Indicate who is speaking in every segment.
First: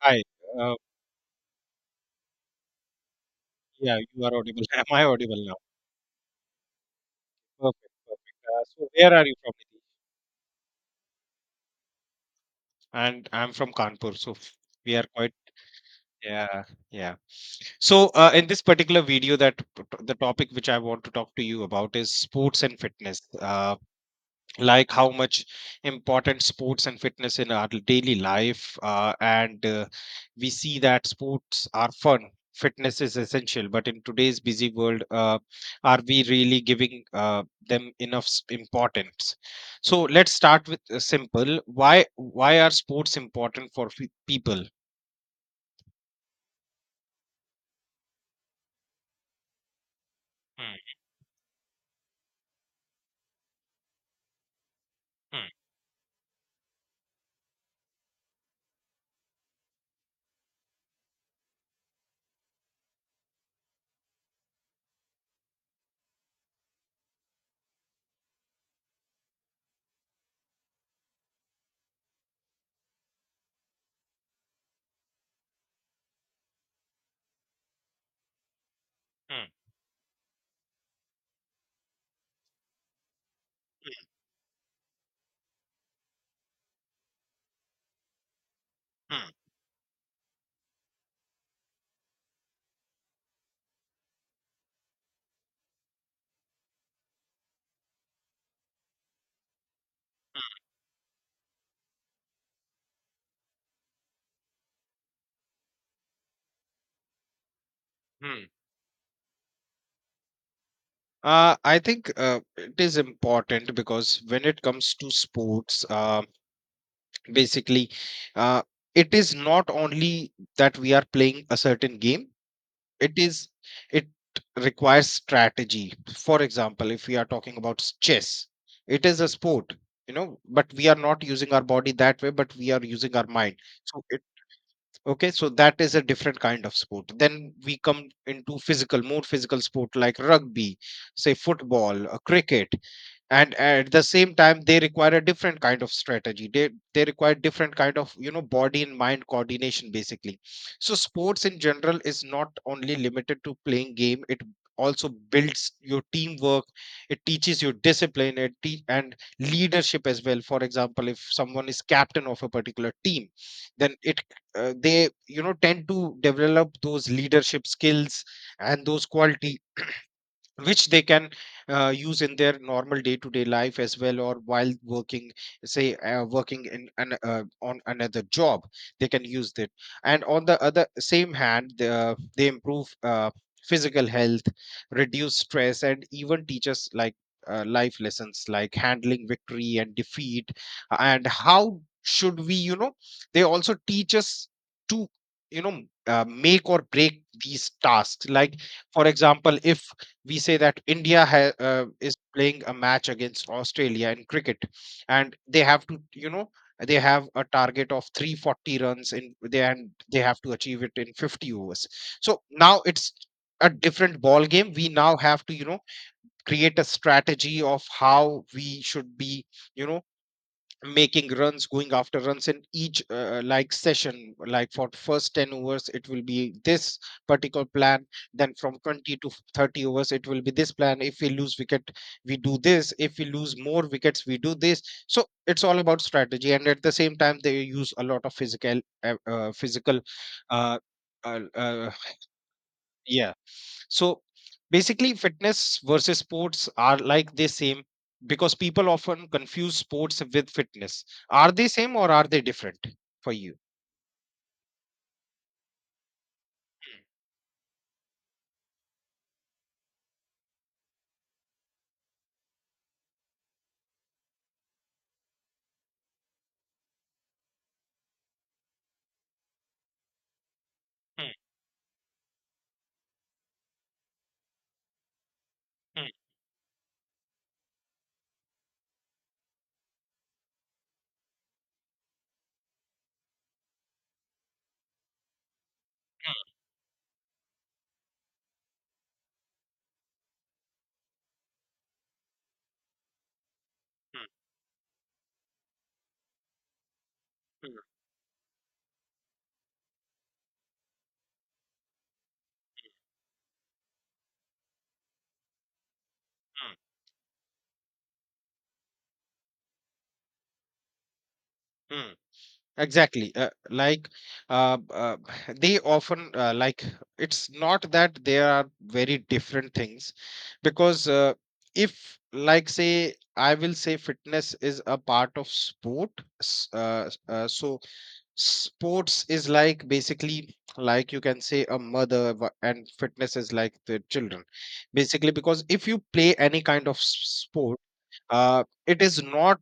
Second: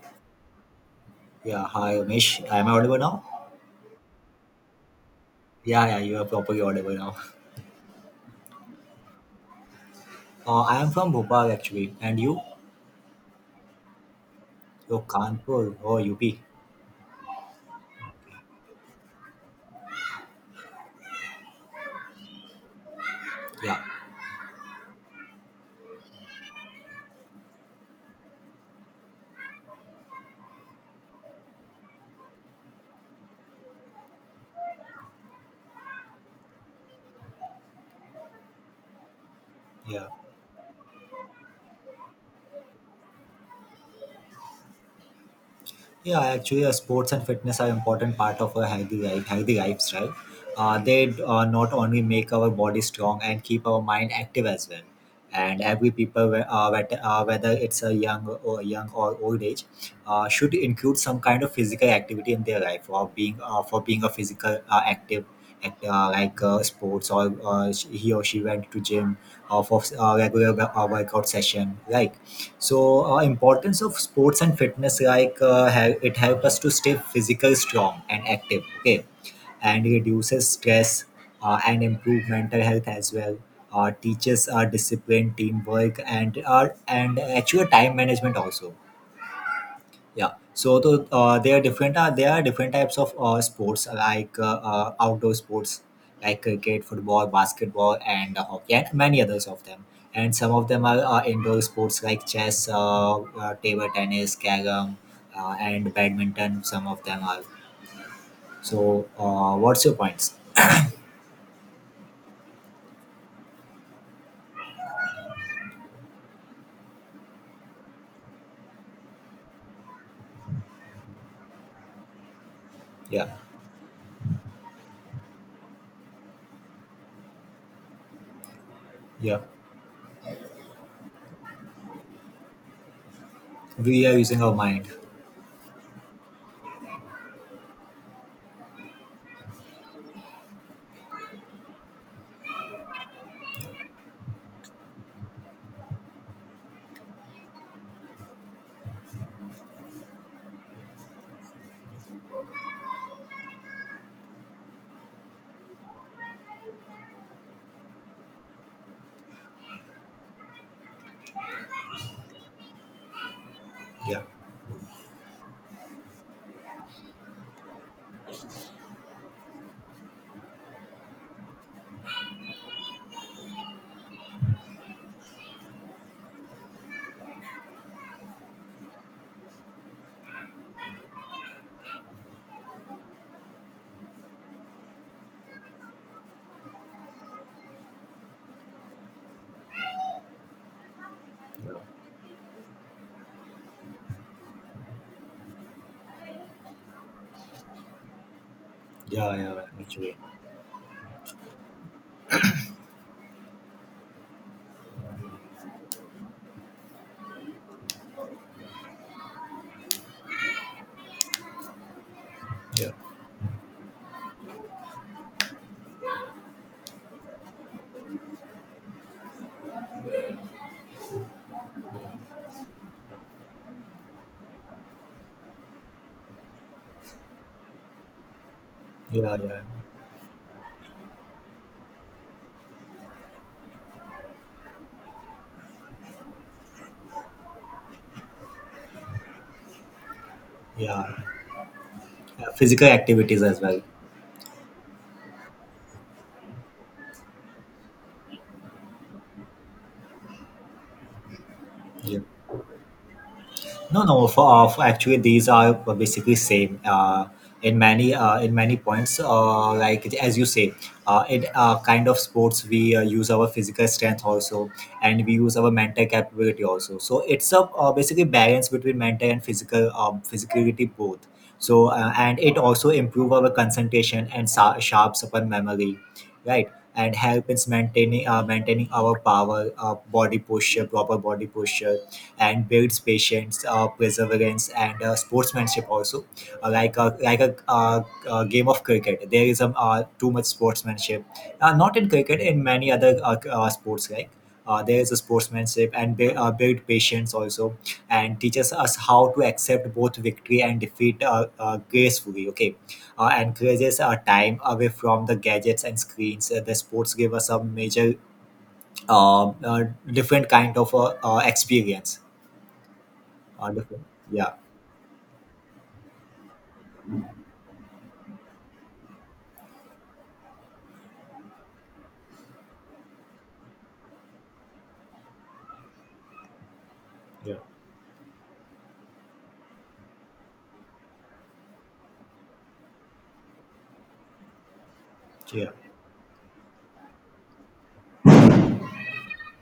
Speaker 1: Hi. Uh,
Speaker 2: Yeah, hi Umesh. I'm audible now.
Speaker 1: yeah, you are audible. Am I audible now?
Speaker 2: Yeah, you are properly audible now.
Speaker 1: Perfect, perfect. So where are you from, Nitish?
Speaker 2: I am from Bhopal actually, and you?
Speaker 1: And I'm from Kanpur, so we
Speaker 2: You're
Speaker 1: are quite.
Speaker 2: Kanpur or UP?
Speaker 1: Yeah, yeah. So in this particular video, the topic which I want to talk to you about is sports and fitness.
Speaker 2: Yeah,
Speaker 1: Like how much important sports and fitness in our daily life, and we see that sports are fun, fitness is essential, but in today's busy world, are we really giving them enough importance. So
Speaker 2: yeah.
Speaker 1: let's start with a simple why are sports important for people.
Speaker 2: Yeah, actually, sports and fitness are important part of a healthy life, healthy lifestyle.
Speaker 1: Hmm,
Speaker 2: They not only make our body strong and keep our mind active as well.
Speaker 1: hmm,
Speaker 2: And every people, whether it's a young or old age, should include some kind of physical activity in their life. Or being for being a physical active, act, like sports, or he or she went to gym, or for regular workout session, like so importance of sports and fitness it helps us to stay physical strong and active, okay,
Speaker 1: hmm,
Speaker 2: and reduces stress and improve mental health as well. Teaches our discipline, teamwork, and our and actual time management also.
Speaker 1: hmm,
Speaker 2: Yeah. So there are different types of sports like outdoor sports like cricket, football, basketball, and hockey, and many others of them. And some
Speaker 1: hmm,
Speaker 2: of them are indoor sports like chess, table tennis, carom, and badminton. Some of them are.
Speaker 1: hmm, hmm.
Speaker 2: So, what's your points?
Speaker 1: I think it is important because when it comes to sports, basically uh, it is not only that we are playing a certain game, it
Speaker 2: Yeah,
Speaker 1: is it requires strategy. For example, if we are talking about chess, it is a
Speaker 2: yeah.
Speaker 1: sport. You know, but we are not using our body that way, but we are using our mind. So
Speaker 2: We are
Speaker 1: it
Speaker 2: using our mind.
Speaker 1: Okay, so that is a different kind of sport. Then we come into physical more physical sport like rugby, say football, cricket. And at the same time they require a different kind of strategy. They require different kind of, body and mind coordination, basically. So sports in general is not only limited to playing game, it also builds your teamwork, it teaches you discipline, and leadership as well. For example, if someone is captain of a particular team, then it
Speaker 2: Yeah,
Speaker 1: they, you know, tend to develop those leadership skills and those qualities, which they can use in their normal day to day life as well, or while working, say working on another job. They can use that. And on the other same hand, they improve physical health, reduce stress, and even teach us, like, life lessons like handling victory and defeat, and
Speaker 2: yeah,
Speaker 1: how should we. They also teach us to, you know make or break these tasks. Like, for
Speaker 2: yeah,
Speaker 1: example,
Speaker 2: yeah.
Speaker 1: if
Speaker 2: Actually,
Speaker 1: we say that India is playing a match against Australia in cricket, and they have to, they have a target of 340 runs, in they and they have to achieve it in 50 overs. So now
Speaker 2: yeah,
Speaker 1: it's a different ball game. We now have to, create a strategy of how we should be, you know, making runs, going after runs in each, like, session. Like, for first 10 overs it will be this particular plan, then from 20 to
Speaker 2: yeah, yeah,
Speaker 1: 30 overs it will be this plan. If we lose wicket we do this, if we lose more wickets we do this. So it's all about strategy, and at the same time they use a lot of physical, uh,
Speaker 2: yeah.
Speaker 1: uh, uh,
Speaker 2: Physical
Speaker 1: yeah.
Speaker 2: activities as well.
Speaker 1: So basically, fitness versus sports are like the same, because people often confuse sports with fitness. Are they same or
Speaker 2: Yeah.
Speaker 1: are they different for you?
Speaker 2: No, no. For, actually, these are basically same in many points. Like as you say, in kind of sports, we use our physical strength also, and we use our mental capability also. So it's a, basically, balance between mental and physical, physicality, both.
Speaker 1: Mm,
Speaker 2: So and it also improve our concentration and sharps upon memory,
Speaker 1: mm,
Speaker 2: right? And help in maintaining our power, body posture, proper body posture, and builds patience, perseverance, and sportsmanship also.
Speaker 1: mm,
Speaker 2: Like a game of cricket, there is a too much sportsmanship. Not in cricket, in many other sports like. There is a sportsmanship and build patience
Speaker 1: mm,
Speaker 2: also,
Speaker 1: mm,
Speaker 2: and teaches us how to accept both victory and defeat, gracefully, okay. Encourages our time away from the gadgets and screens. The sports give us a major, um, uh, different kind of
Speaker 1: mm, mm.
Speaker 2: experience.
Speaker 1: Exactly.
Speaker 2: Wonderful.
Speaker 1: Like,
Speaker 2: Yeah.
Speaker 1: uh, uh, they often, like, it's not that there are very different things, because, if, like, say, I will say fitness is a part of sport.
Speaker 2: Yeah.
Speaker 1: So sports is like, basically, like, you can say a mother, and fitness is like the children, basically. Because
Speaker 2: Yeah.
Speaker 1: if you play any kind of sport, it is not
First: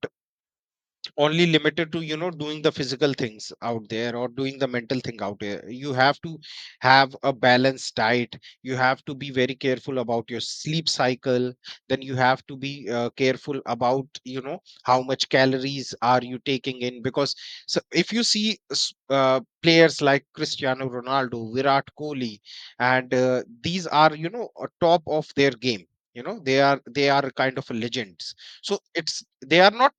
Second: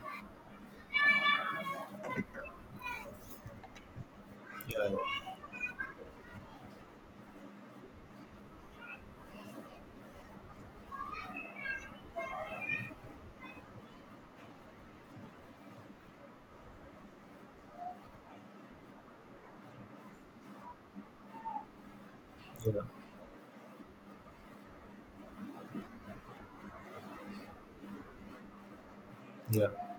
Speaker 1: only limited to, you know, doing the physical things out there or doing the
Speaker 2: Yeah.
Speaker 1: mental thing out there. You have to have a balanced diet, you have to be very careful about your sleep cycle. Then you have to be careful about, how much calories are you taking in. Because, so if you see players like Cristiano Ronaldo, Virat Kohli,
Speaker 2: Yeah.
Speaker 1: and these are, top of their game. They are kind of legends. So it's They
Speaker 2: Yeah.
Speaker 1: are not,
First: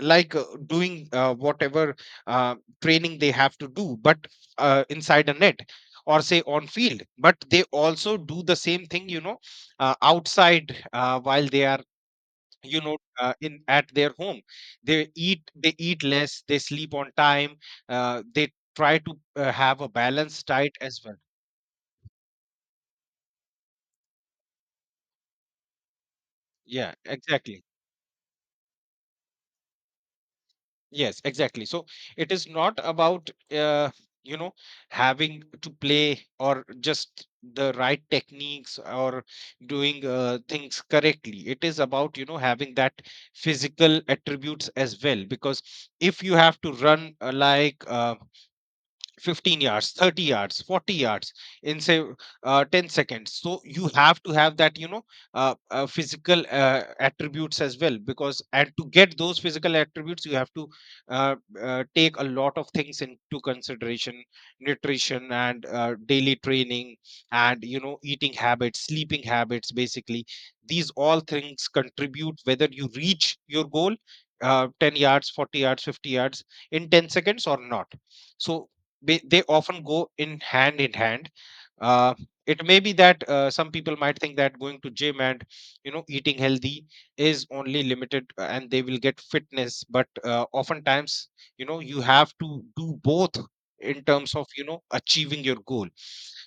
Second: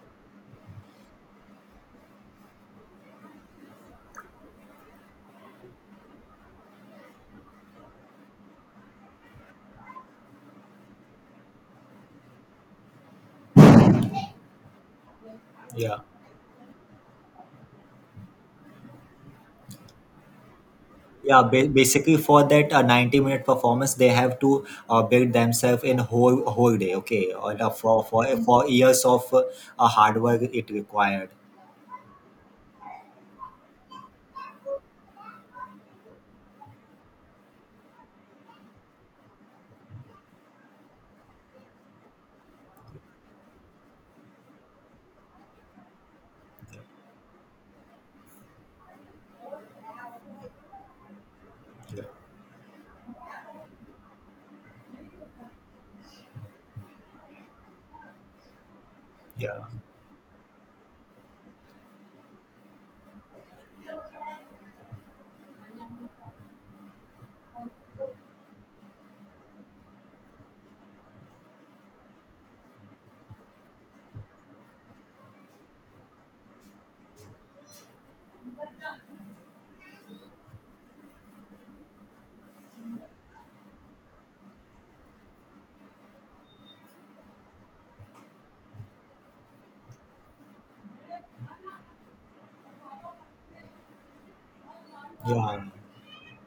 Speaker 1: like, doing, whatever uh, training they have to do, but inside a net, or say, on field. But they also do the same thing, outside, while they are, in at their home. they eat they
Speaker 2: Yeah.
Speaker 1: eat less, they sleep on time. They try to have a balanced diet as well.
Speaker 2: Yeah, basically for that 90-minute performance, they have to build themselves in whole day,
Speaker 1: Yeah,
Speaker 2: okay? Or
Speaker 1: exactly.
Speaker 2: for years of hard work it
Speaker 1: Yes,
Speaker 2: required.
Speaker 1: exactly. So it is not about, uh, you know having to play or just the right techniques or doing things correctly. It is about having that physical attributes as well. Because if you have to run, like, 15 yards, 30 yards, 40 yards in, say, 10 seconds, so you have to have that, physical attributes as well. Because, and to get those physical attributes, you have to uh, take a lot of things into consideration: nutrition and daily training, and, eating habits, sleeping habits, basically. These all things contribute whether you reach your goal, 10 yards, 40 yards, 50 yards in 10 seconds or not. So they often go in hand in hand. uh, it may be that some people might think that going to gym and, eating healthy is only limited, and they will get fitness, but oftentimes, you have to do both in terms of, achieving your
Speaker 2: Yeah.
Speaker 1: goal.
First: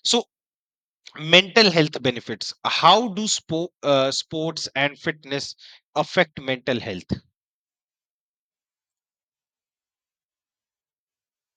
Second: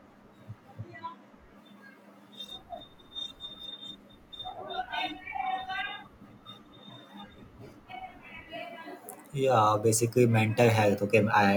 Speaker 1: So, mental health benefits. How do sports and fitness affect mental health?
Speaker 2: Yeah, basically mental health. Okay, I,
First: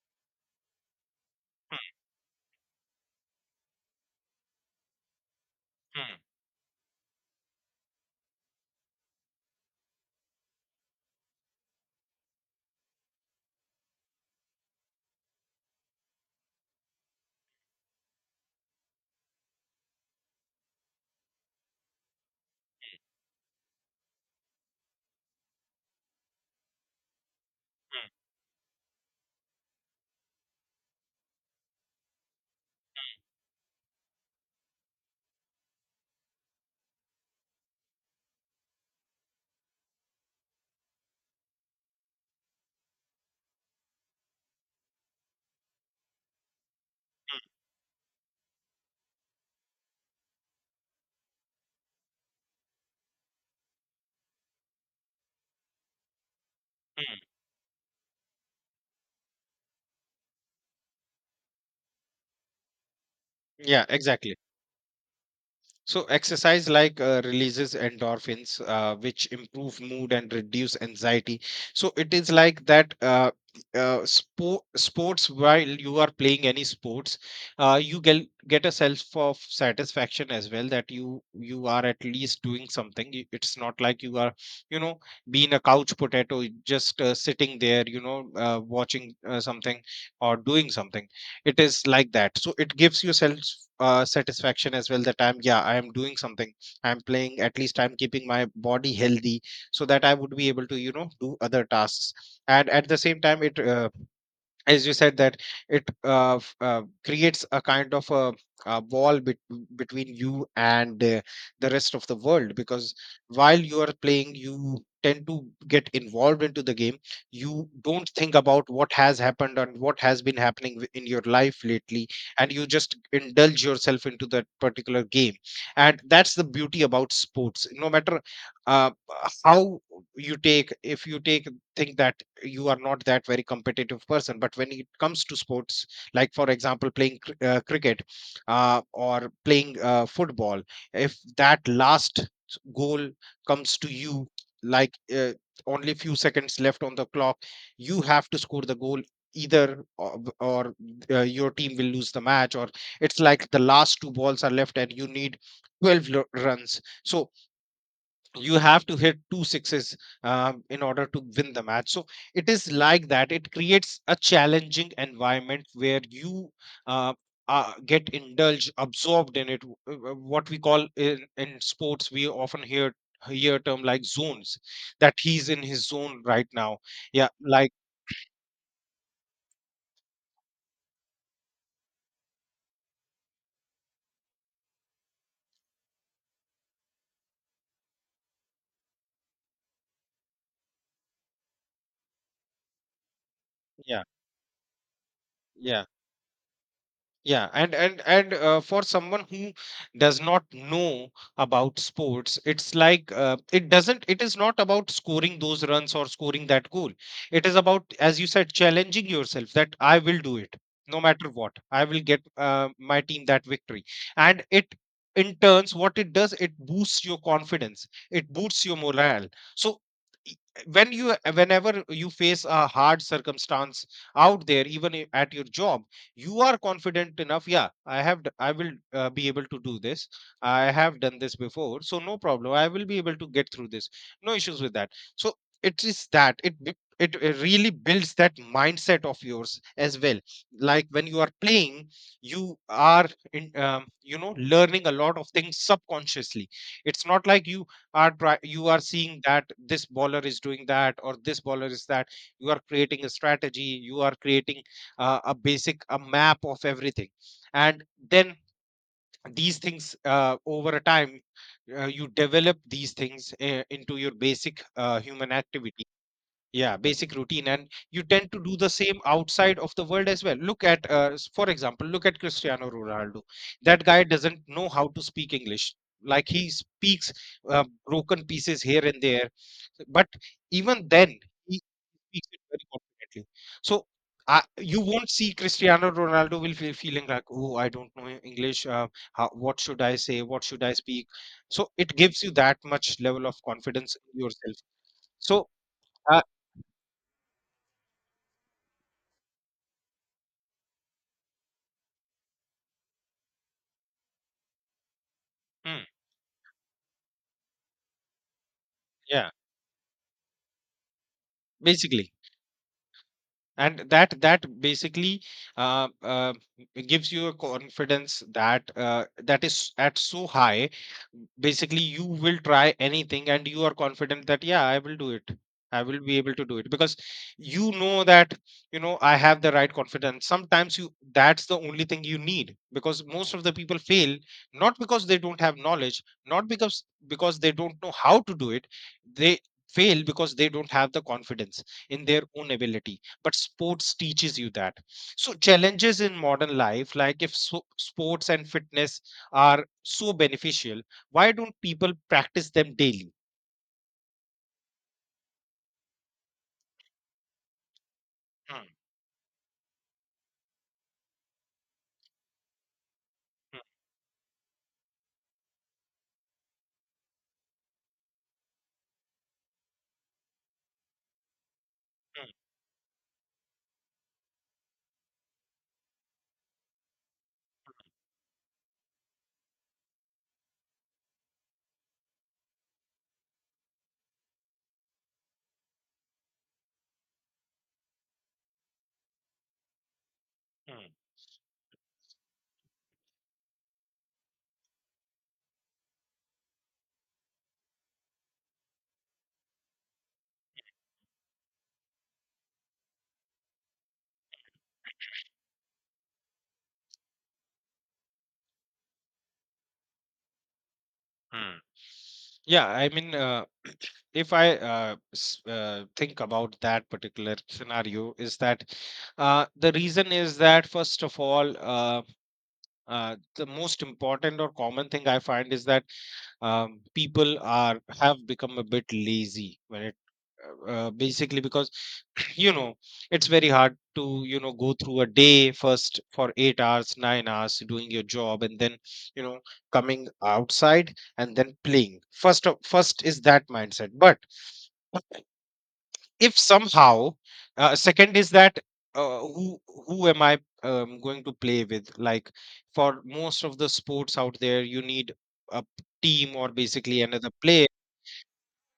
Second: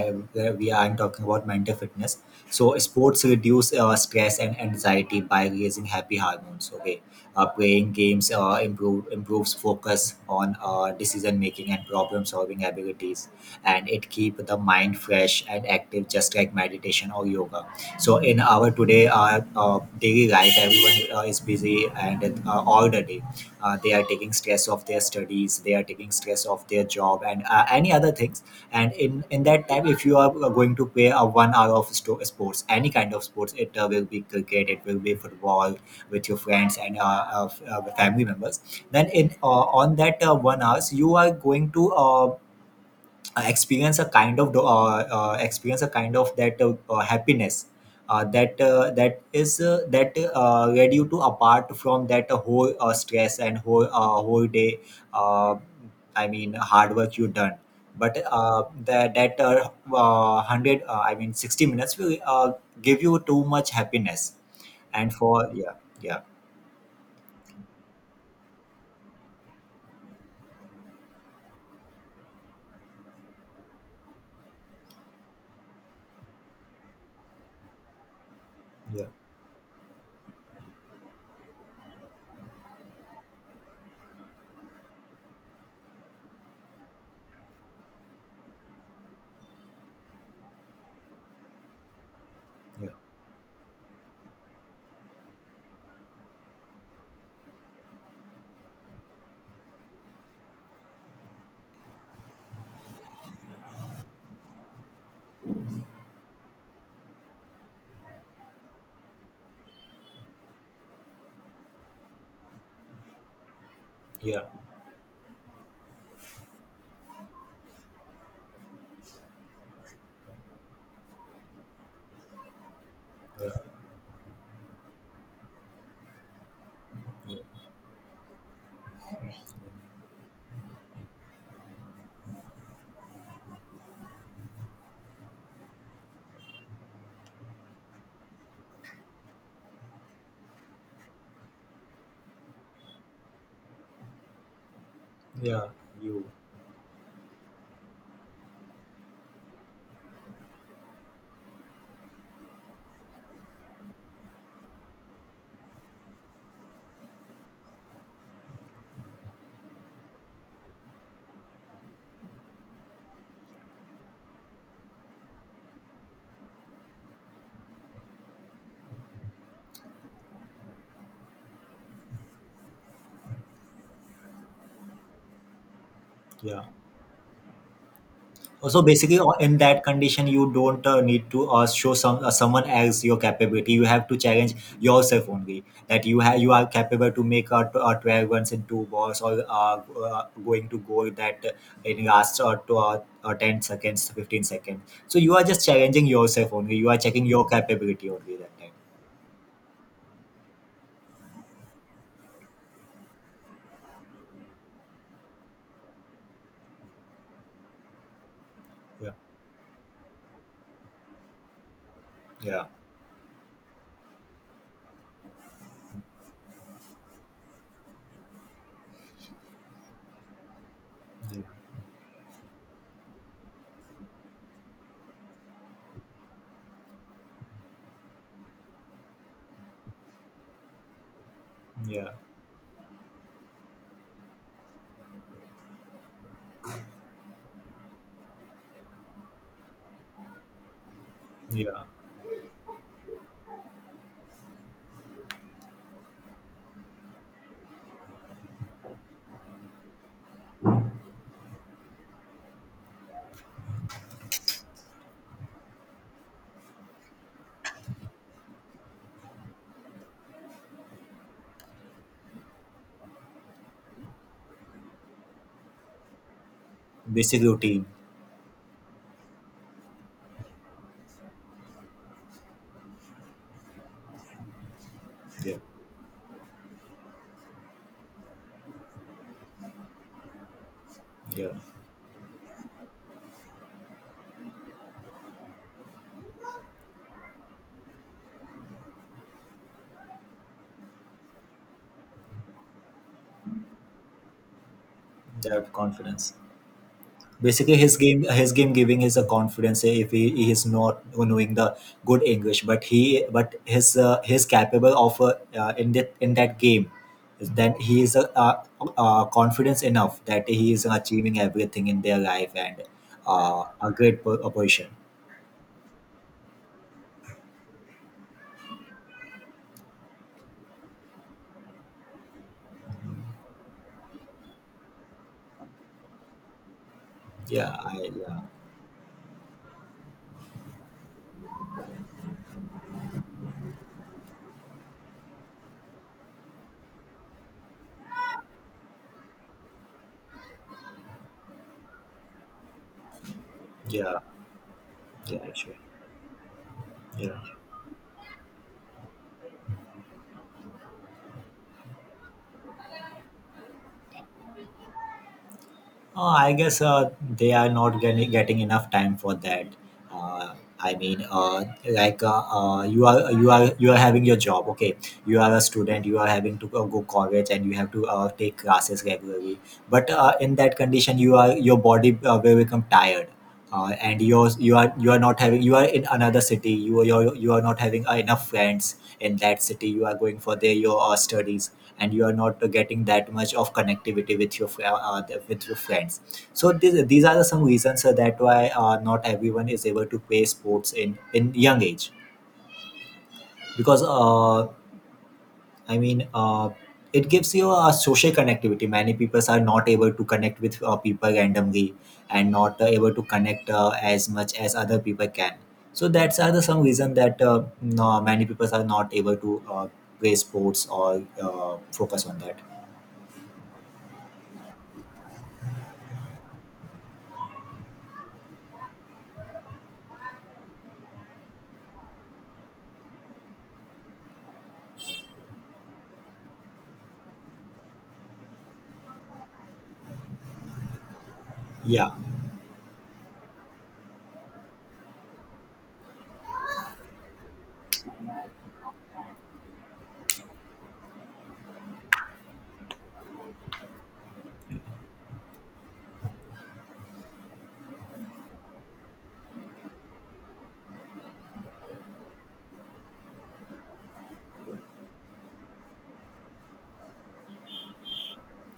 Speaker 2: we aren't talking about mental fitness. So sports reduce stress and anxiety by raising
Speaker 1: Hmm,
Speaker 2: happy hormones. Okay, playing games improves focus on decision making and problem solving abilities, and it keep the mind fresh and active, just like meditation or yoga. So in our today, daily life, everyone is busy, and all the day they are taking stress off their studies, they are taking stress off their job and any other things. And in that time, if you are going to play a 1 hour of sports, any kind of sports, it will be cricket, it will be football, with your friends and family members, then in on that 1 hours, you are going to experience a kind of, experience a kind of that,
Speaker 1: hmm,
Speaker 2: happiness that that is that led you to, apart from that whole stress and whole day, uh, I mean, hard
Speaker 1: hmm,
Speaker 2: work you
Speaker 1: hmm.
Speaker 2: done. But that 100, I mean, 60 minutes will give you too much
Speaker 1: Yeah,
Speaker 2: happiness.
Speaker 1: exactly.
Speaker 2: And for, yeah,
Speaker 1: So
Speaker 2: yeah.
Speaker 1: exercise, like, releases endorphins, which improve mood and reduce anxiety. So it is like that. Sports, while you are playing any sports, you get a sense of satisfaction as well that you are at least doing something. It's not like you are, you know being a couch potato, just sitting there, watching something or doing something. It is like that. So it gives you self satisfaction as well that, I'm yeah, I am doing something, I'm playing, at least I'm keeping my body healthy so that I would be able to, do other tasks. And at the same time it, as you said, that it, creates a kind of a wall, between you and, the rest of the world. Because while you are playing, you tend to get involved into the game. You don't think about what has happened and what has been happening in your life lately, and you just indulge yourself into that particular game. And that's the beauty about sports. No matter, uh, how you take, if you take, think that you are not that very competitive person, but when it comes to sports, like for example playing cricket, or playing football, if that last goal comes to you, like, only few seconds left on the clock, you have to score the goal, either or your team will lose the match, or it's like the last two balls are left and you need 12 runs, so you have to hit two sixes in order to win the match. So it is like that, it creates a challenging environment where you uh, get indulged, absorbed in it. What we call in sports, we often hear term like zones, that he's in his zone right now. Yeah, like,
Speaker 2: So basically, in that condition, you don't need to show some, someone else, your capability. You have to challenge yourself only, that you have, you are capable to make a 12 runs in two balls, or going to goal, that in last to ten
Speaker 1: yeah,
Speaker 2: seconds, 15 seconds. So you are just
Speaker 1: yeah.
Speaker 2: challenging yourself only. You are checking your
Speaker 1: Yeah, and and
Speaker 2: capability
Speaker 1: and
Speaker 2: only that
Speaker 1: uh,
Speaker 2: time.
Speaker 1: for someone who does not know about sports, it's like, it doesn't. It is not about scoring those runs or scoring that goal. It is about, as you said, challenging yourself that I will do it, no matter what. I will get
Speaker 2: Yeah,
Speaker 1: my team that victory, and it in turns what it does, it boosts your confidence, it boosts your morale. So i- whenever you face a hard circumstance out there, even at your job, you are confident enough. Yeah, I will be able to do this. I have done this before, so no problem, I will be able to get through this. No issues with that. So it is that, it really builds that mindset of yours as well. Like when you are playing, you are in you know learning a lot of things subconsciously. It's not like you you are seeing that this baller is doing that or this baller is that. You are creating a strategy, you are creating a map of everything, and then these things, over a time, you develop these things into your basic human activity. Yeah, basic
Speaker 2: basic
Speaker 1: routine, and
Speaker 2: routine,
Speaker 1: you tend to do the same outside of the world as well. Look at for example, look at Cristiano Ronaldo. That guy doesn't know how to speak English. Like, he speaks broken pieces here and there, but even then, he speaks it very confidently. So, you won't see Cristiano Ronaldo will feeling like, oh, I don't know English. How, what should I say? What should I speak? So it gives you that much level of confidence in yourself. So,
Speaker 2: that
Speaker 1: uh,
Speaker 2: confidence. Basically his game, his game giving is a confidence, eh, if he, he is not knowing the good english, but he, but his he's capable of
Speaker 1: mm,
Speaker 2: in that game, then he is
Speaker 1: yeah,
Speaker 2: confidence enough, that he is achieving everything in
Speaker 1: basically.
Speaker 2: their life, and
Speaker 1: And
Speaker 2: a
Speaker 1: that
Speaker 2: great
Speaker 1: that
Speaker 2: a position.
Speaker 1: basically uh, uh, gives you a confidence that, that is at so high. Basically, you will try anything, and you are confident that, yeah, I will do it, I will be able to do it, because you
Speaker 2: yeah
Speaker 1: know
Speaker 2: I,
Speaker 1: that,
Speaker 2: yeah
Speaker 1: you know, I have the right confidence. Sometimes you that's the only thing you need, because most of the people fail, not because they don't have knowledge, not because they don't know how to do it. They fail because they don't have the confidence in their own ability. But sports
Speaker 2: Yeah.
Speaker 1: teaches you that. So,
Speaker 2: Yeah, sure.
Speaker 1: challenges in modern life, like if so, sports and fitness are so beneficial, why don't people practice them daily?
Speaker 2: I guess they are not getting
Speaker 1: Hmm.
Speaker 2: enough time for that. I mean, like you are,
Speaker 1: Hmm.
Speaker 2: you are having your job. Okay, you are a student. You are having to go college, and you have to take classes regularly. But in that condition, you are, your body
Speaker 1: Hmm.
Speaker 2: will become tired. And your, you are, you are not having, you are in another city, you are, you are not having enough friends in that city, you are going for their, your studies, and you are not getting that much of connectivity with your with your friends. So these are the some reasons that why not everyone is able to play
Speaker 1: Hmm.
Speaker 2: sports in young age. Because I mean, it gives you a social connectivity, many people are not able to connect with people randomly, and not able to connect as much as other people can. So that's are the some reason that no, many people are not able to play sports or
Speaker 1: Hmm.
Speaker 2: focus on that.
Speaker 1: Yeah, I mean, if I, think about that particular scenario, is that, the reason is that, first of all, the most important or common thing I find is that, people are have become a bit lazy when it, basically because
Speaker 2: Yeah.
Speaker 1: you know it's very hard to go through a day, first for 8 hours, 9 hours doing your job, and then, you know coming outside and then playing. First is that mindset. But if somehow, second is that, uh, who who am I going to play with? Like, for most of the sports out there, you need a p- team or basically another player.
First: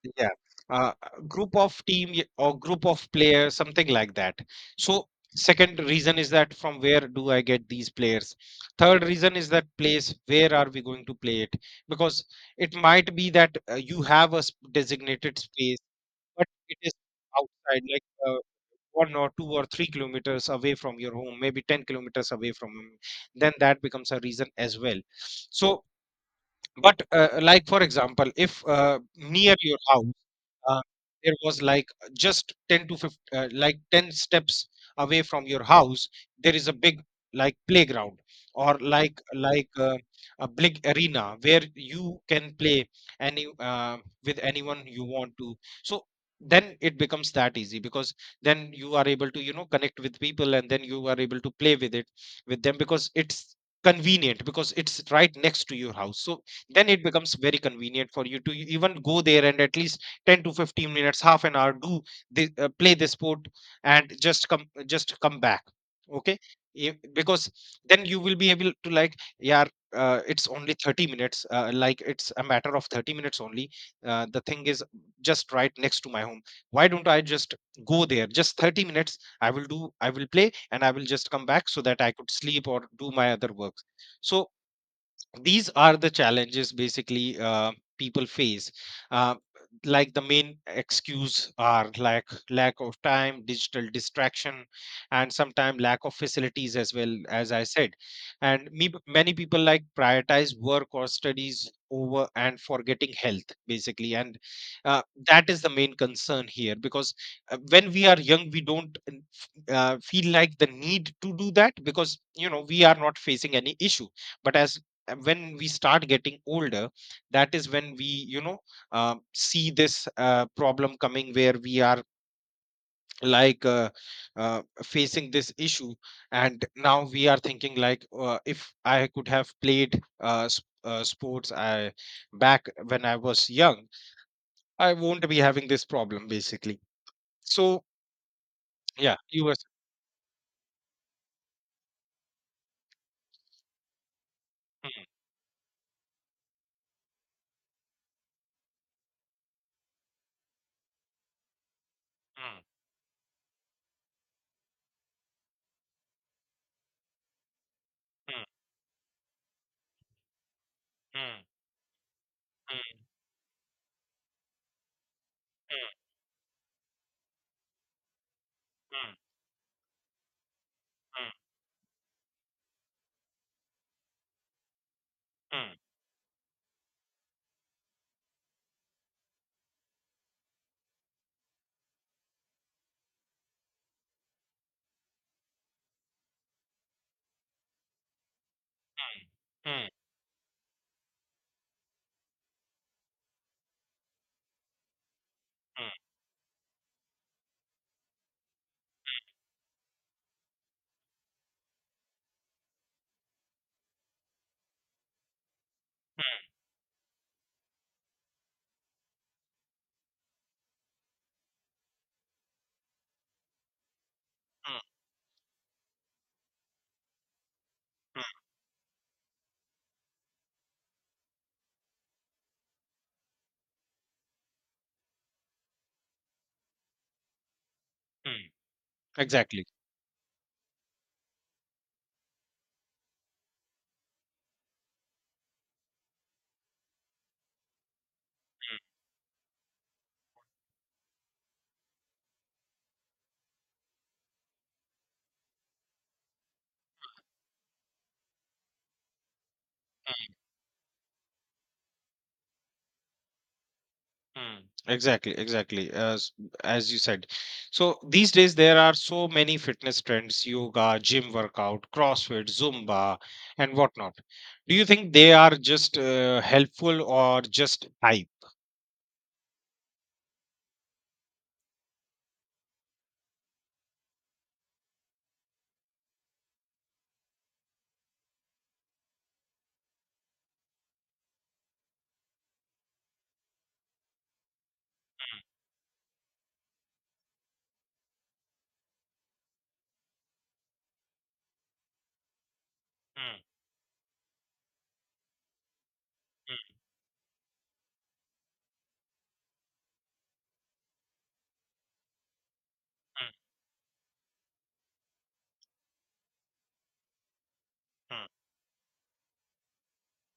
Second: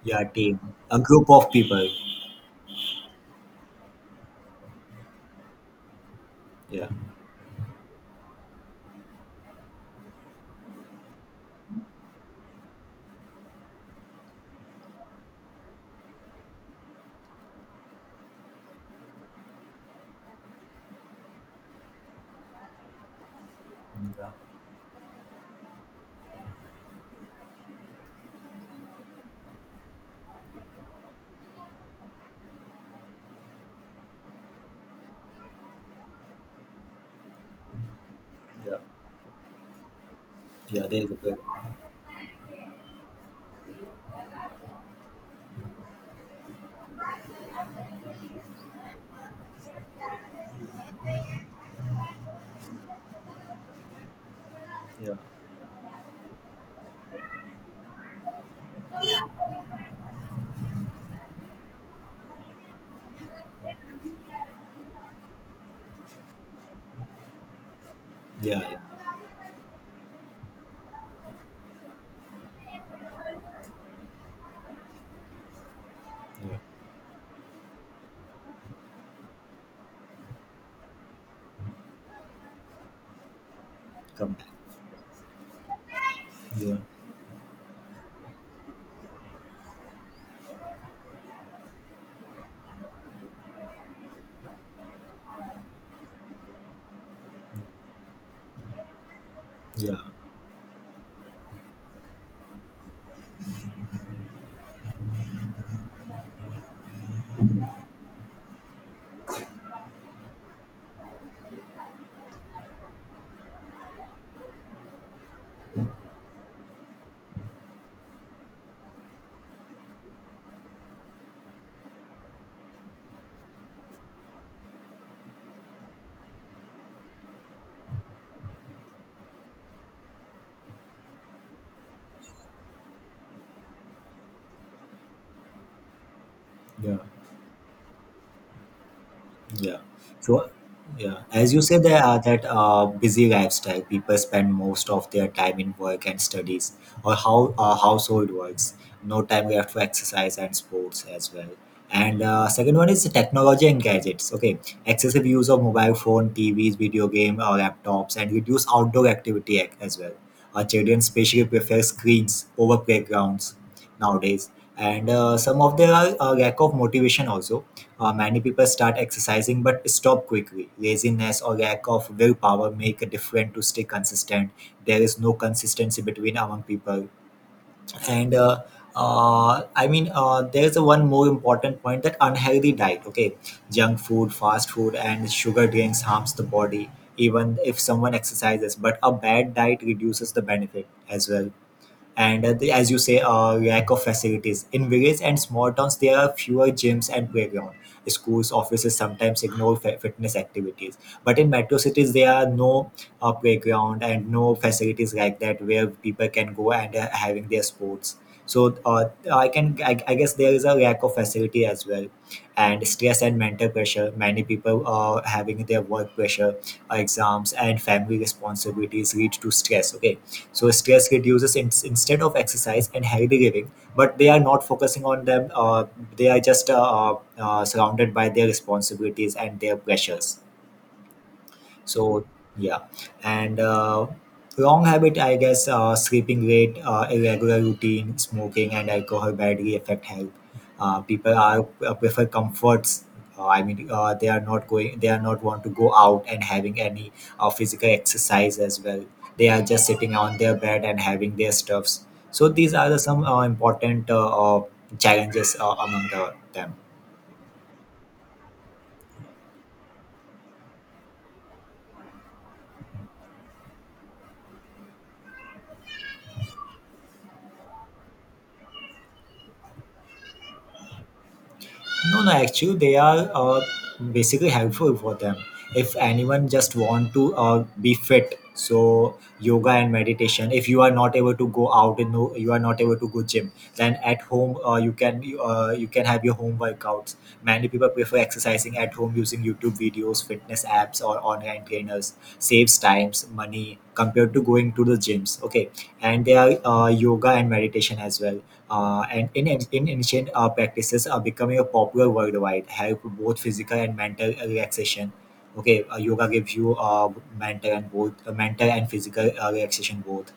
Speaker 2: Yeah,
Speaker 1: Yeah,
Speaker 2: team. A group of
Speaker 1: group of
Speaker 2: people.
Speaker 1: team y- or group of players, something like that. So, second reason is that, from
Speaker 2: Yeah.
Speaker 1: where do I get these players? Third reason is that place, where are we going to play it? Because it might be that, you have designated space, but it is outside, like, 1 or 2 or 3 kilometers away from your home, maybe 10 kilometers away from home. Then that becomes a
Speaker 2: Yeah.
Speaker 1: reason as well. So, but like for example, if near your house, uh, there was like just 10 to 15, like 10 steps away from your house, there is a big, like, playground, or like a big
Speaker 2: Yeah, there is a
Speaker 1: arena
Speaker 2: group.
Speaker 1: where you can play any with anyone you want to. So then it becomes that easy, because then you are able to connect with people, and then you are able to play with them, because it's convenient, because it's
Speaker 2: Yeah.
Speaker 1: right next to your house. So then it becomes very convenient for you to even go there and at least 10 to 15 minutes, half an hour, play the sport, and just come back. Okay. Because then you will be
Speaker 2: Yeah,
Speaker 1: able
Speaker 2: yeah.
Speaker 1: to, like, yeah, it's only 30 minutes, like it's a matter of 30 minutes only. The thing is, just right next to my home, why don't I just go there, just 30 minutes, i will do I will play, and I will just come back, so that I could sleep or do my other work.
Speaker 2: Come back.
Speaker 1: So these are the challenges, basically, people face. uh, like, the main excuse are like lack of time, digital distraction, and sometimes lack of facilities, as well, as I said. And, many people like prioritize work or studies over, and forgetting health, basically. And uh, that is the main concern here, because when we are young, we don't feel like the need to do that, because, you know, we are not facing any issue. But as when we start getting older, that is when we, you know, see this problem coming, where we are, like uh, facing this issue, and now we are thinking, like, if I could have played sports, I back when I was young, I won't be having this problem, basically. So, yeah, you were.
Speaker 2: Yeah. So, yeah, as you say, there are that busy lifestyle. People spend most of their time in work and studies, or how, household works. No time left for exercise and sports as well. And
Speaker 1: Mm.
Speaker 2: second one is the technology and gadgets. Okay, excessive use of mobile phone, TVs, video game, or laptops, and
Speaker 1: Mm.
Speaker 2: reduce outdoor activity as well. Our children especially
Speaker 1: Mm.
Speaker 2: prefer screens over
Speaker 1: Mm.
Speaker 2: playgrounds nowadays, and some of their
Speaker 1: Mm.
Speaker 2: lack of motivation also. Many people start
Speaker 1: Mm.
Speaker 2: exercising but stop quickly.
Speaker 1: Mm.
Speaker 2: Laziness or lack of willpower make a difference to stay consistent. There is no
Speaker 1: Mm.
Speaker 2: consistency between, among people. And I mean, there is a one more important point, that unhealthy diet. Okay, junk food, fast food, and sugar drinks harms the body even if someone exercises. But a bad
Speaker 1: Mm.
Speaker 2: diet
Speaker 1: Mm.
Speaker 2: reduces the benefit as well. And as you say, lack of facilities in villages and small towns,
Speaker 1: Mm.
Speaker 2: there are fewer gyms and playground, schools, offices sometimes ignore fitness activities. But in metro cities there are no playground and no facilities like that where people can go and having their sports. So I guess there is a lack of facility as well. And stress and mental pressure, many
Speaker 1: Mm.
Speaker 2: people are having their work pressure, exams, and family
Speaker 1: Mm.
Speaker 2: responsibilities lead to stress, okay. So stress reduces in, instead of exercise and healthy living, but they are not focusing on them. They are just surrounded by their
Speaker 1: Mm.
Speaker 2: responsibilities and
Speaker 1: Exactly.
Speaker 2: their pressures. So yeah. And wrong habit, I guess, sleeping late, irregular routine, smoking and alcohol badly affect health. People are prefer comforts. I mean, they are not going, they are not want to go out and having any physical exercise as well. They are just sitting on their bed and having their stuffs. So these are the some important
Speaker 1: Mm. Exactly,
Speaker 2: challenges
Speaker 1: exactly.
Speaker 2: among the,
Speaker 1: As
Speaker 2: them.
Speaker 1: as you said, so these days there are so many fitness trends: yoga, gym workout, CrossFit, Zumba, and whatnot. Do you think they are just helpful or just hype?
Speaker 2: No, no, actually, they are basically helpful for them. If anyone just want to be fit, so yoga and meditation. If you are not able to go out and no, you are not able to go gym, then at home you can, you can have your home workouts. Many people prefer exercising at home using YouTube videos, fitness apps, or online trainers. Saves times,
Speaker 1: Mm.
Speaker 2: money compared to going to the gyms. Okay, and there
Speaker 1: Mm.
Speaker 2: are yoga and meditation as well. And in ancient practices are becoming a popular worldwide, help both physical and mental relaxation. Okay, yoga gives you
Speaker 1: Mm. Mm.
Speaker 2: mental and physical relaxation both.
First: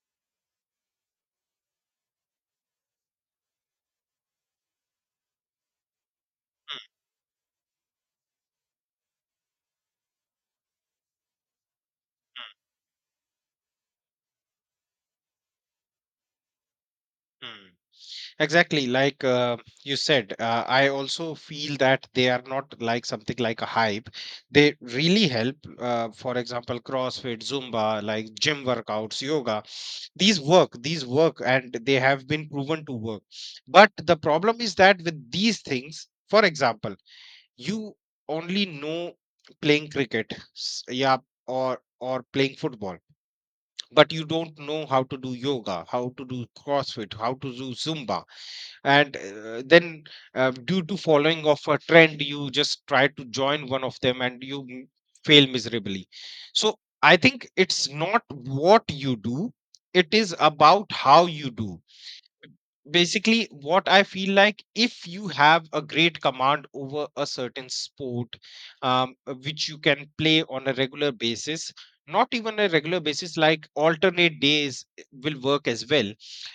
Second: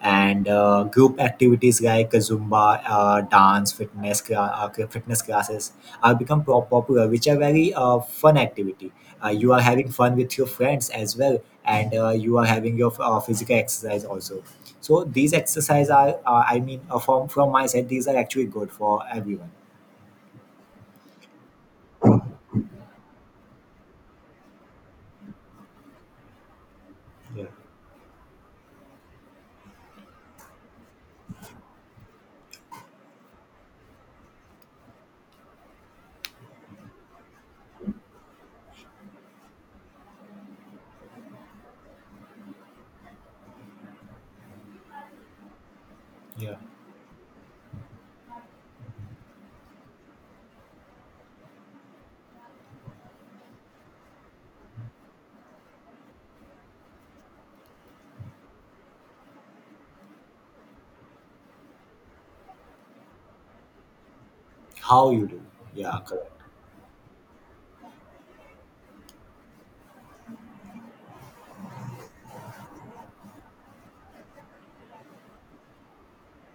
Speaker 2: And group activities like zumba, dance fitness cla- cl- fitness classes are popular, which are very fun activity. You are having fun with your friends as well, and you are having your physical exercise also. So these exercise are from
Speaker 1: Mm.
Speaker 2: from my
Speaker 1: Mm.
Speaker 2: side, these are actually good
Speaker 1: Exactly,
Speaker 2: for
Speaker 1: like,
Speaker 2: everyone.
Speaker 1: you said, I also feel that they are not like something like a hype. They really help. For example, CrossFit, Zumba, like gym workouts, yoga, these work and they have been proven to work. But the problem is that, with these things, for example, you only know playing cricket, yeah, or playing football, but you don't know how to do yoga, how to do CrossFit, how to do Zumba. And then, due to following of a trend, you just try to join one of them and you fail miserably. So I think it's not what you do, it is about how you do, basically. What I feel like, if
Speaker 2: How you
Speaker 1: you
Speaker 2: do.
Speaker 1: have a
Speaker 2: Yeah.
Speaker 1: great command over a certain sport, which you can play on a regular basis, not even a regular basis, like alternate days will work as well.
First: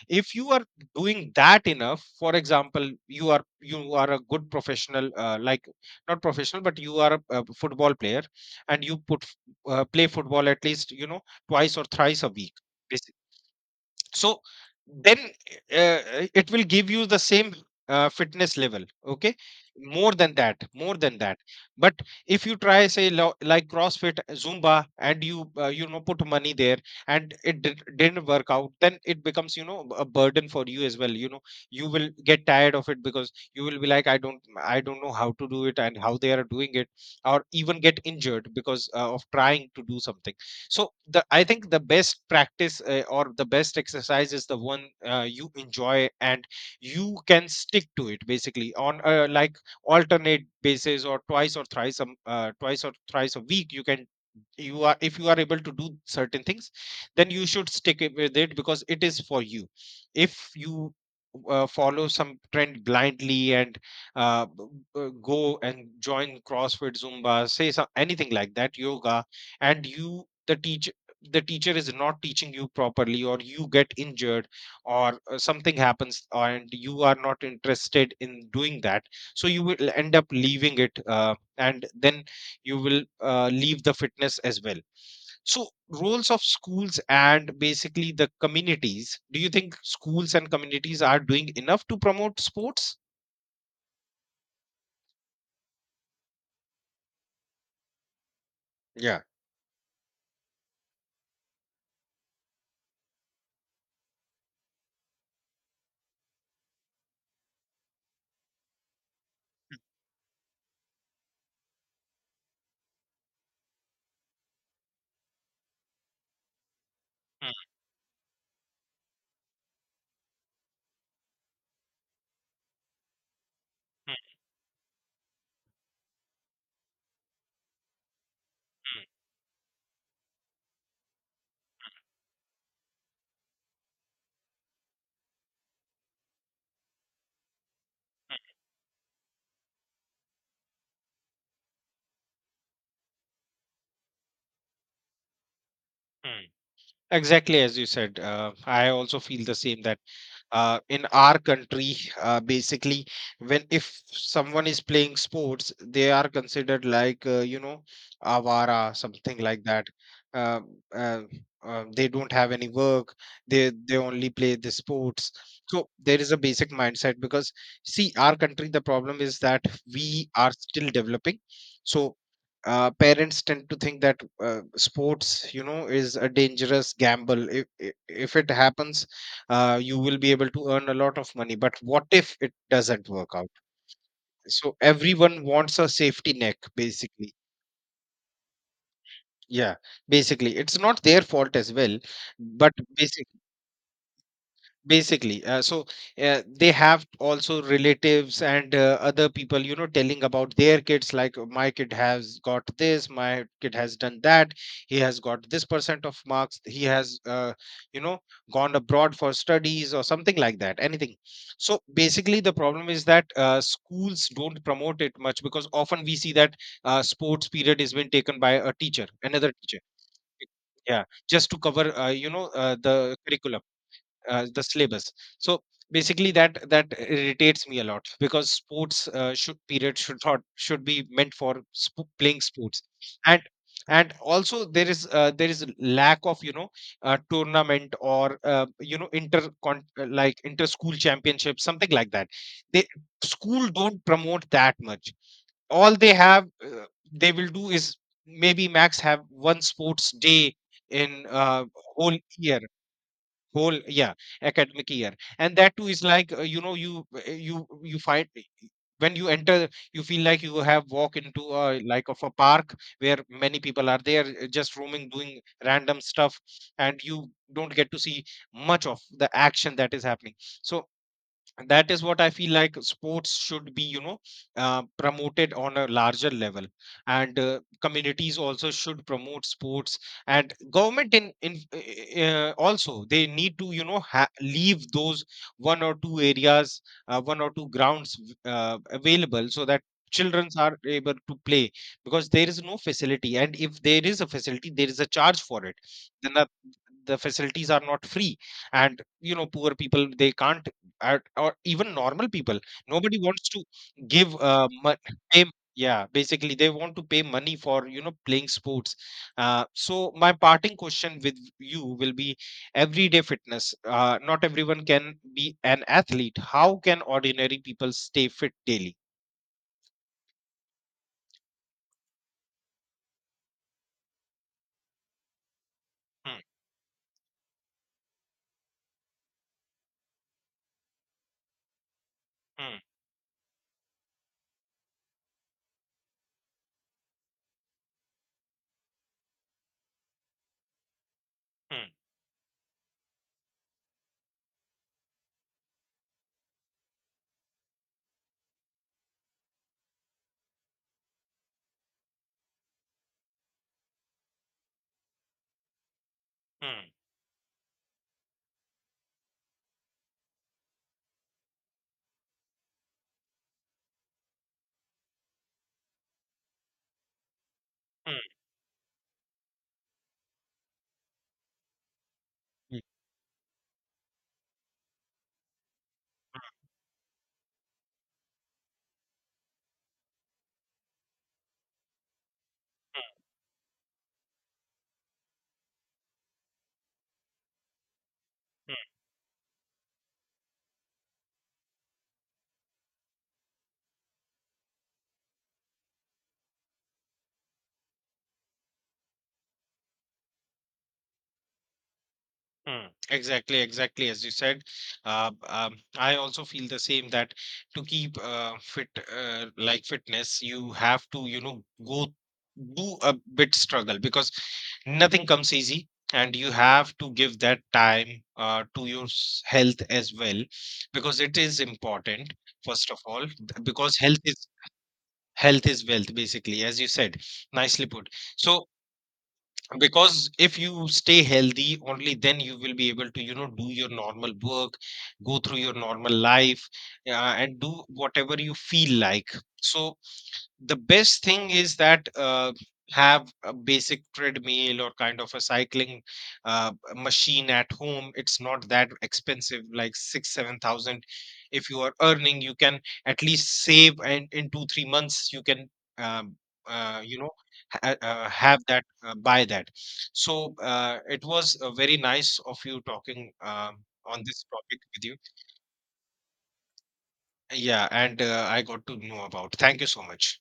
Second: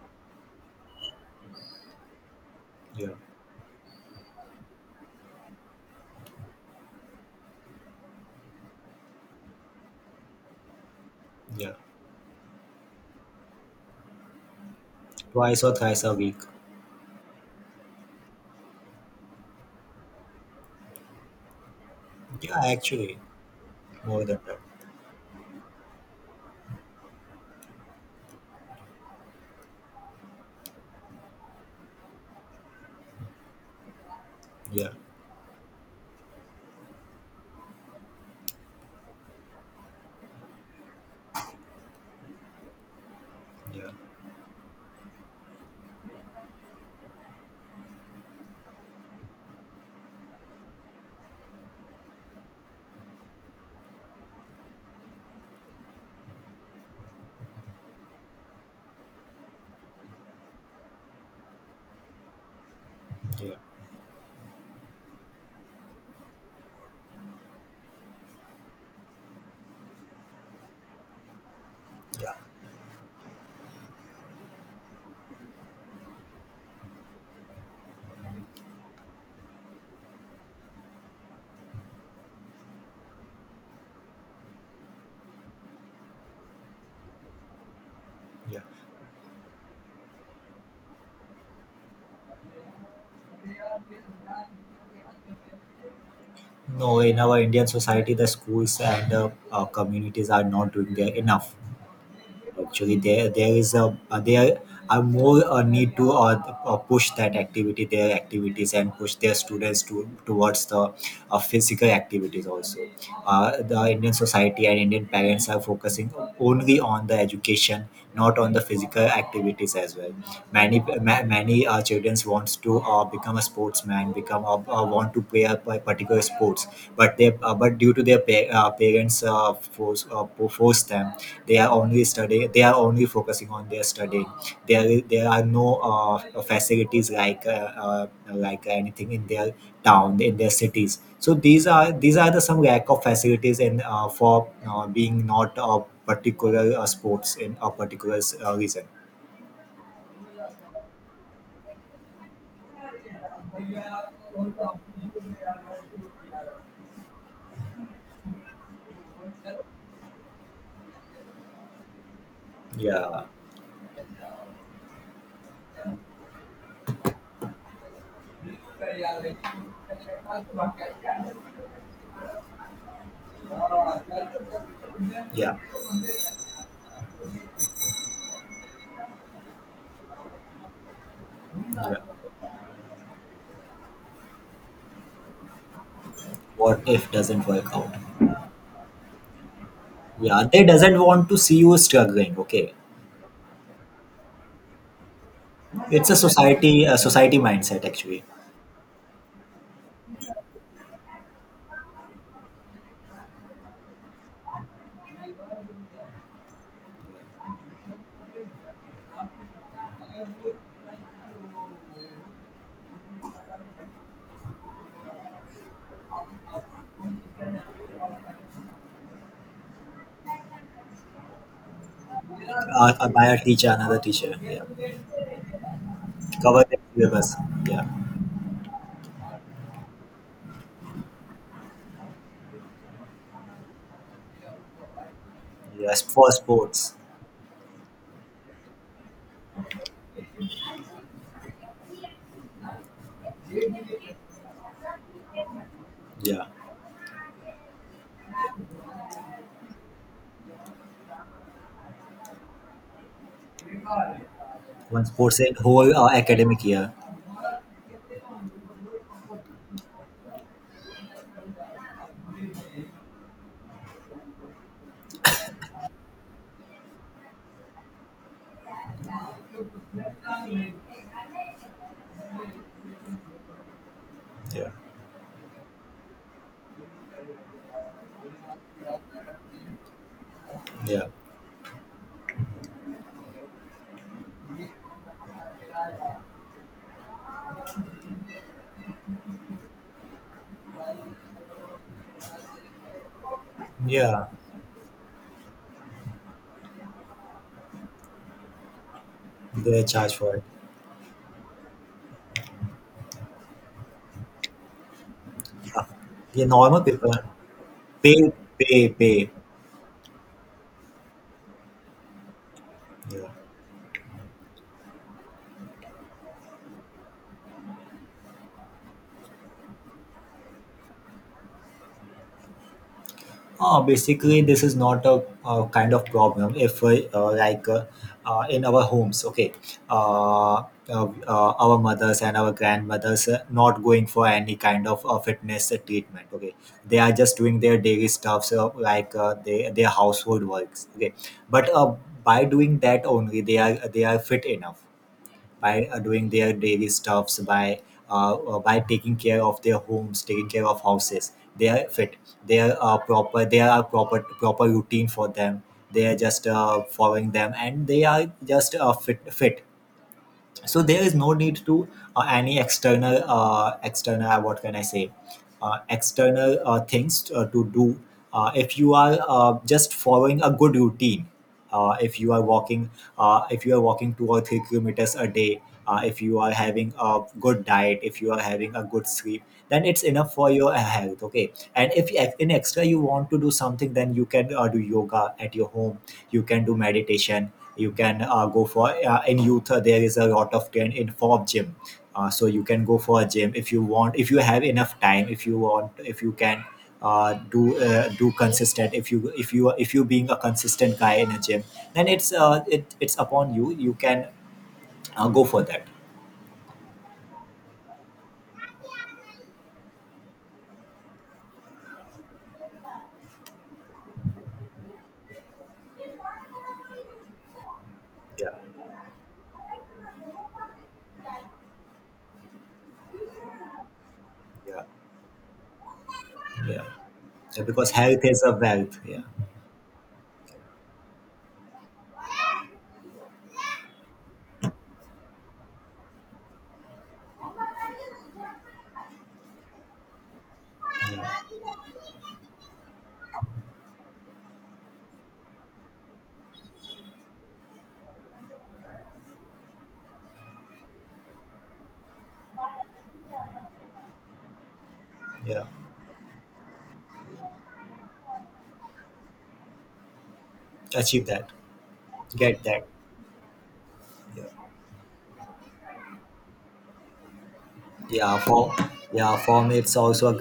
Speaker 1: If you are doing that enough, for example, you are, a good professional, like, not professional, but you are, a football player, and you play football at least, you know, twice or thrice a week. So then,
Speaker 2: Twice or thrice a week.
Speaker 1: it will give you the same, fitness level. Okay, more than that, more than that. But if you
Speaker 2: Yeah,
Speaker 1: try, say,
Speaker 2: actually
Speaker 1: like, CrossFit,
Speaker 2: more than that.
Speaker 1: Zumba, and you, you know put money there, and it, didn't work out, then it becomes, you know, a burden for you as well, you know. You will get tired of it, because you will be like, I don't know how to do it and how they are doing it, or even get injured, because of trying to do something. So, the I think the best practice, or the best exercise is the one you enjoy, and you can stick to it, basically, on a, like, alternate basis or twice or thrice a week. You can, you are if you are able to do certain things, then you should stick it with it, because it is for you. If you follow some trend blindly, and uh, b- go and join CrossFit, Zumba, say some, anything like that, yoga, and you the teacher is not teaching you properly, or you get injured, or something happens and you are not interested in doing that, so you will end up leaving it, and then you will leave the fitness as well. So, roles of schools and basically the communities, do you think schools and communities are doing enough to promote sports?
Speaker 2: No, in our Indian society, the schools and
Speaker 1: Yeah.
Speaker 2: the communities are not doing their enough. Actually, there is a there are more a need to push that activity, their activities, and push their students to towards the physical activities also. The Indian society and Indian parents are focusing only on the
Speaker 1: Mm.
Speaker 2: education, not on the physical activities as well. Many many children wants to become a sportsman,
Speaker 1: Mm.
Speaker 2: become a, want to play a by particular sports, but they but due to their parents force them. They are only studying, they are only focusing on their studying. There are no facilities uh,
Speaker 1: Mm.
Speaker 2: like anything in their town, in their cities. So these are the some lack of facilities and for being not a
Speaker 1: Mm.
Speaker 2: particular sports in
Speaker 1: Exactly,
Speaker 2: a
Speaker 1: as you
Speaker 2: particular
Speaker 1: said,
Speaker 2: reason.
Speaker 1: I also feel the same, that in our country, basically, when if someone is playing sports, they are considered like, you know, avara, something like that, uh, uh, they don't have any work,
Speaker 2: Yeah.
Speaker 1: they only play the sports. So there is a basic mindset, because, see, our country, the problem is that, we are still developing. So parents tend to think that, sports,
Speaker 2: Yeah.
Speaker 1: you know, is a dangerous gamble. If it happens, you will be able to earn a lot of money. But what
Speaker 2: Yeah.
Speaker 1: if it doesn't work out? So everyone wants a safety net,
Speaker 2: What if
Speaker 1: basically.
Speaker 2: doesn't work out.
Speaker 1: Yeah,
Speaker 2: Yeah,
Speaker 1: basically,
Speaker 2: they
Speaker 1: it's
Speaker 2: doesn't
Speaker 1: not their
Speaker 2: want to
Speaker 1: fault
Speaker 2: see
Speaker 1: as
Speaker 2: you
Speaker 1: well,
Speaker 2: struggling, okay.
Speaker 1: but, basically. Basically, so,
Speaker 2: It's a
Speaker 1: they
Speaker 2: society, a
Speaker 1: have
Speaker 2: society
Speaker 1: also
Speaker 2: mindset actually.
Speaker 1: relatives and other people, you know, telling about their kids, like, "Oh, my kid has got this, my kid has done that, he has got this percent of marks, he has, you know, gone abroad for studies or something like that, anything." So basically, the problem is that, schools don't promote it much, because often we see that, sports period is been taken by a teacher, another teacher. Yeah, just to cover, you know, the
Speaker 2: By a
Speaker 1: curriculum,
Speaker 2: teacher, another teacher. Yeah,
Speaker 1: the syllabus. So basically, that
Speaker 2: cover the
Speaker 1: that
Speaker 2: syllabus.
Speaker 1: irritates me a
Speaker 2: Yeah,
Speaker 1: lot, because sports should period should not should be meant for playing sports. And also there is, there is
Speaker 2: yes
Speaker 1: lack
Speaker 2: for
Speaker 1: of, you know,
Speaker 2: sports.
Speaker 1: tournament or, you know, like, inter school championship, something like that. They, school don't promote that much. All they
Speaker 2: Yeah,
Speaker 1: have They will do is, maybe max, have one sports day in, whole year, whole, yeah, academic
Speaker 2: one
Speaker 1: year.
Speaker 2: sports in
Speaker 1: And that too
Speaker 2: whole
Speaker 1: is like, you
Speaker 2: academic
Speaker 1: know,
Speaker 2: year.
Speaker 1: you, you find, when you enter, you feel like you have walk into a like of a park where many people are there, just roaming, doing random stuff, and you don't get to see much of the action that is happening. So, and that is what I feel like, sports should be, you know, promoted on a larger level. And communities also should promote sports, and
Speaker 2: Yeah,
Speaker 1: government, in also, they need to, you know, leave those one or two areas, one or two grounds, available, so that children are able to play, because there is no facility. And if there is
Speaker 2: yeah,
Speaker 1: a facility, there is a charge for it. Then the, facilities are not free, and, you know, poor
Speaker 2: they
Speaker 1: people,
Speaker 2: charge
Speaker 1: they
Speaker 2: for it.
Speaker 1: can't, or even normal people. Nobody wants to give, pay. Yeah,
Speaker 2: Yeah,
Speaker 1: basically, they
Speaker 2: normal
Speaker 1: want to
Speaker 2: people
Speaker 1: pay money for, you know,
Speaker 2: pay
Speaker 1: playing
Speaker 2: pay
Speaker 1: sports.
Speaker 2: pay.
Speaker 1: So my parting question with you will be, everyday
Speaker 2: Yeah.
Speaker 1: fitness. Not everyone can be an athlete. How can ordinary people stay fit daily?
Speaker 2: Basically, this is not a, kind of
Speaker 1: Hmm.
Speaker 2: problem if, in our homes, okay, uh, uh, our mothers and our
Speaker 1: Hmm.
Speaker 2: grandmothers not going for any kind of fitness treatment, okay. They are just doing their daily stuffs, like they, their household works, okay. But
Speaker 1: Hmm.
Speaker 2: by doing that only, they are fit enough by doing their daily stuffs by taking care of their homes, taking care of houses. They are fit, they are proper, they are proper routine for them. They are just
Speaker 1: Hmm.
Speaker 2: following them, and they are just fit. So there is no need to any external external what can I say, external things to do.
Speaker 1: Hmm.
Speaker 2: If you are just following a good routine, if you are
Speaker 1: Hmm.
Speaker 2: walking, if you are walking 2 or 3 kilometers a day, if you are having a good diet, if you are having a good sleep, then it's enough for your health, okay. And if ex- in extra you want
Speaker 1: Hmm.
Speaker 2: to do something, then you can do yoga at your home, you can do meditation, you can go for in youth there is a lot of trend in form gym. So you can go for a gym if you want, if you have enough time, if you want, if you can do consistent, if you being a consistent guy in a gym, then it's
Speaker 1: Hmm.
Speaker 2: it's upon
Speaker 1: Exactly,
Speaker 2: you. You
Speaker 1: exactly. As
Speaker 2: can
Speaker 1: you said,
Speaker 2: go for that.
Speaker 1: I also feel the same, that to keep fit, like, fitness, you have to, you know, go do a bit struggle, because nothing comes easy, and you have to give that time
Speaker 2: Yeah.
Speaker 1: to your health as well, because it is important, first of all, because
Speaker 2: Yeah.
Speaker 1: health is wealth, basically, as
Speaker 2: Yeah.
Speaker 1: you said,
Speaker 2: Yeah,
Speaker 1: nicely
Speaker 2: because
Speaker 1: put.
Speaker 2: health is a
Speaker 1: So,
Speaker 2: wealth, yeah.
Speaker 1: because if you stay healthy, only then you will be able to, you know, do your normal work, go through your normal life, and do whatever you feel like. So the best thing is that, have a basic treadmill or kind of a cycling, machine at home. It's not that expensive, like 6-7 thousand. If you are earning, you can at least save, and in 2-3 months, you
Speaker 2: Yeah.
Speaker 1: can, um, you know, have that buy that. So it
Speaker 2: Achieve that,
Speaker 1: was, very nice of
Speaker 2: get
Speaker 1: you
Speaker 2: that.
Speaker 1: talking, on this topic with you. Yeah, and
Speaker 2: Yeah
Speaker 1: I
Speaker 2: for,
Speaker 1: got to know
Speaker 2: yeah
Speaker 1: about,
Speaker 2: for me
Speaker 1: thank you
Speaker 2: it's
Speaker 1: so
Speaker 2: also a
Speaker 1: much.